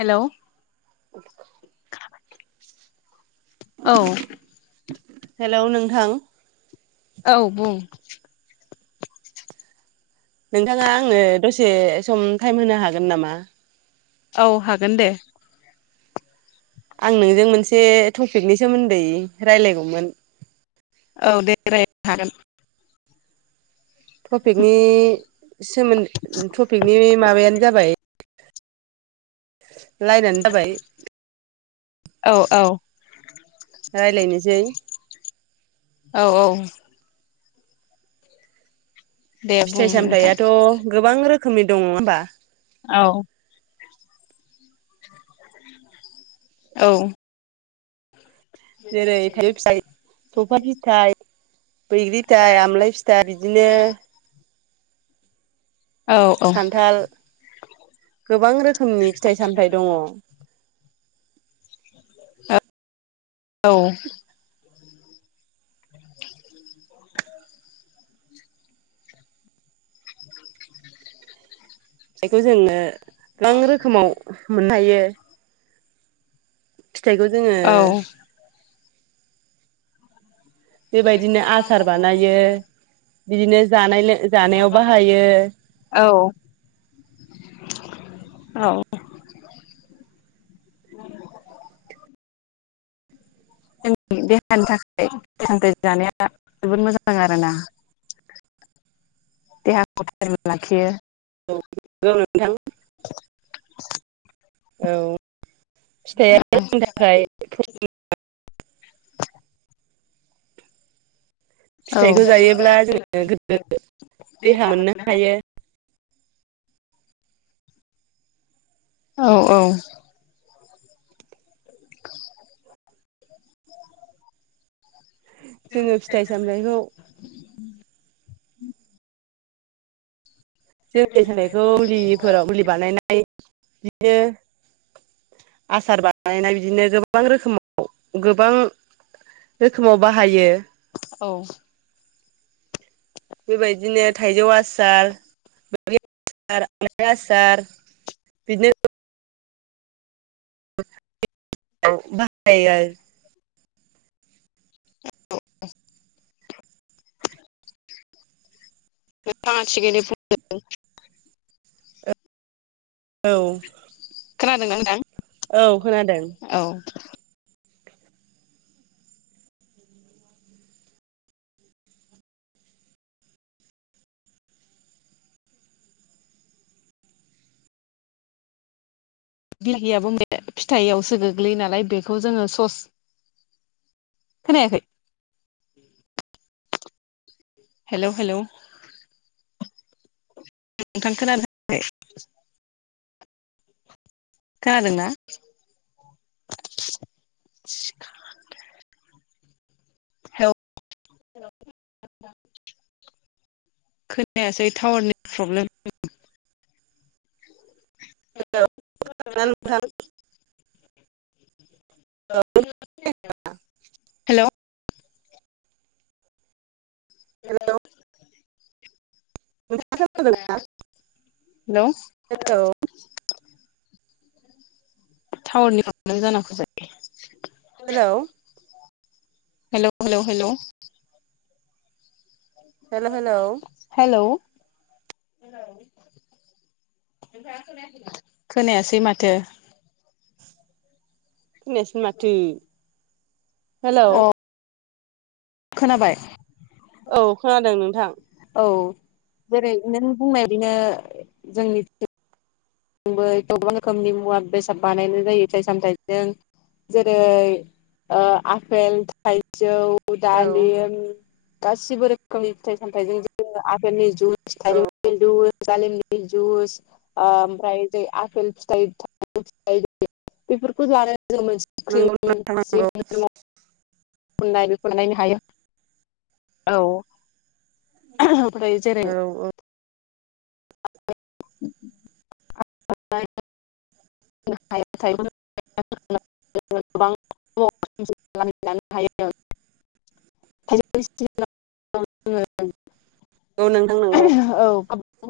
Hello औ hello नोंथां। औ बुं। नोंथाङा आंनो दसे सम टाइम होनो हागोन नामा? औ हागोन दे। आं नोंजों मोनसे टपिकनि सोमोन्दै रायज्लायगौमोन। औ दे रायलायनो हागोन। टपिकनि सोमोनदै, टपिकनि माबायानो जाबाय लाइनानो जाबाय औ औ। रायलायनोसै औ औ दे बुं फिथाइ नोंथां सामथाइआथ' गोबां रोखोमनि दङ होनबा? औ औ जेरै थाइजौ फिथाइ सौफा फिथाइ बैग्रि फिथाइ, आमलाय फिथाइ बिदिनो औ खान्थाल गोबां रोखोमनि फिथाइ सामथाइ दङ औ फिथायखौ जोङो गोबां रोखोमाव मोननो हायो फिथाइखौ जोङो औ बेबायदिनो आसार बानायो बिदिनो जानायों जानायाव बाहायो औ औ जोंनि देहानि थाखाय [unintelligible] जानाया जोबोद मोजां आरोना देहाखौ फोथना [unintelligible] लाखियो औ औ नोंथां औ फिथाइआ आंनि थाखाय फ औ फिथाइखौ जायोब्ला जोङो गोदो देहा मोननो हायो औ औ [inaudible] जोङो फिथाइ दस सामथाइखौ [unintelligible] [unintelligible] जों सानायखौ लिफोराव [unintelligible] उलि बानायनाय बिदिनो आसार बानायनाय बिदिनो गोबां रोखोमाव गोबां रोखोमाव बाहायो [unintelligible] औ बेबायदिनो थाइजौ आसार [unintelligible] आसार आमाइ आसार बिदिनो बाहाय [unintelligible] औ नोंथाङा थिगयैनो फो औ खोनादोंंना नोंथां औ खोनादों औ बिलाहियाबो फिथायाइआवसो गोग्लैयो नालाय बेखौ जोङो सस खोनायाखै हेल' हेल' नोंथां खोनानो खादों ना [unintelligible] खोनायासै टावारनि प्रब्लेम आ [unintelligible] खोनादों ना नोंथां [unintelligible] हेल' हेल' [unintelligible] हेल' हेल' टावारनि प्रब्लेम जाना फैबाय हेलौ हेल' हेल' हेल' हेल' हेलौ [unintelligible] हेल' [unintelligible] खोनायासै माथो खोनायासै माथो हेल' अ खोनाबाय औ खोनादों नोंथां औ जेरै नों बुंनाय बिदिनो जोंनि जोंबो गोबां रोखोमनि मुवा बेसाद बानायनाय जायो फिथाइ सामथाइजों जेरै आपेल थाइजौ औ उदालिम गासिबो रोखोमनि फिथाइ सामथजों जोङो आपेलनि जु औ फिथाइनि जुस डालिमनि जुस ओ ओमफ्राय ज आफेल फिथाइ थ फिथ बेफोरखौ लानानै जों मोनसे नंगौ नोंथां नंगौ क्रिम [unintelligible] [inaudible] औ ओमफ्राय जेरै औ औ [unintelligible] [inaudible] [unintelligible] [inaudible] [unintelligible] [inaudible] [unintelligible] औ नोंथां नंगौ औ।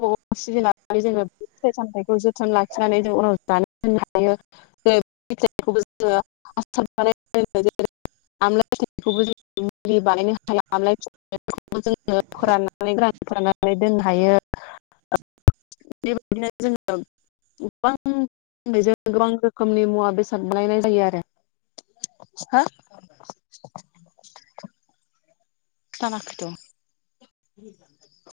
बाव सिबिनानै जोङो फिथाइ सामथाइखौ जोथोन लाखिनानै जों उनाव जानानै दोननो हायो। [unintelligible] [inaudible] [unintelligible] [inaudible] मुलि बानायनो हायो आमलाय फिथायखौबो जोङो फोराननानै गोरानन फोराननानै दोननो हायो। बेबायदिनो जोङो गोबां बेजों गोबां रोखोमनि मुवा बेसाद लायनाय जायो आरो। हा दानाखैथ'। [unintelligible] [inaudible]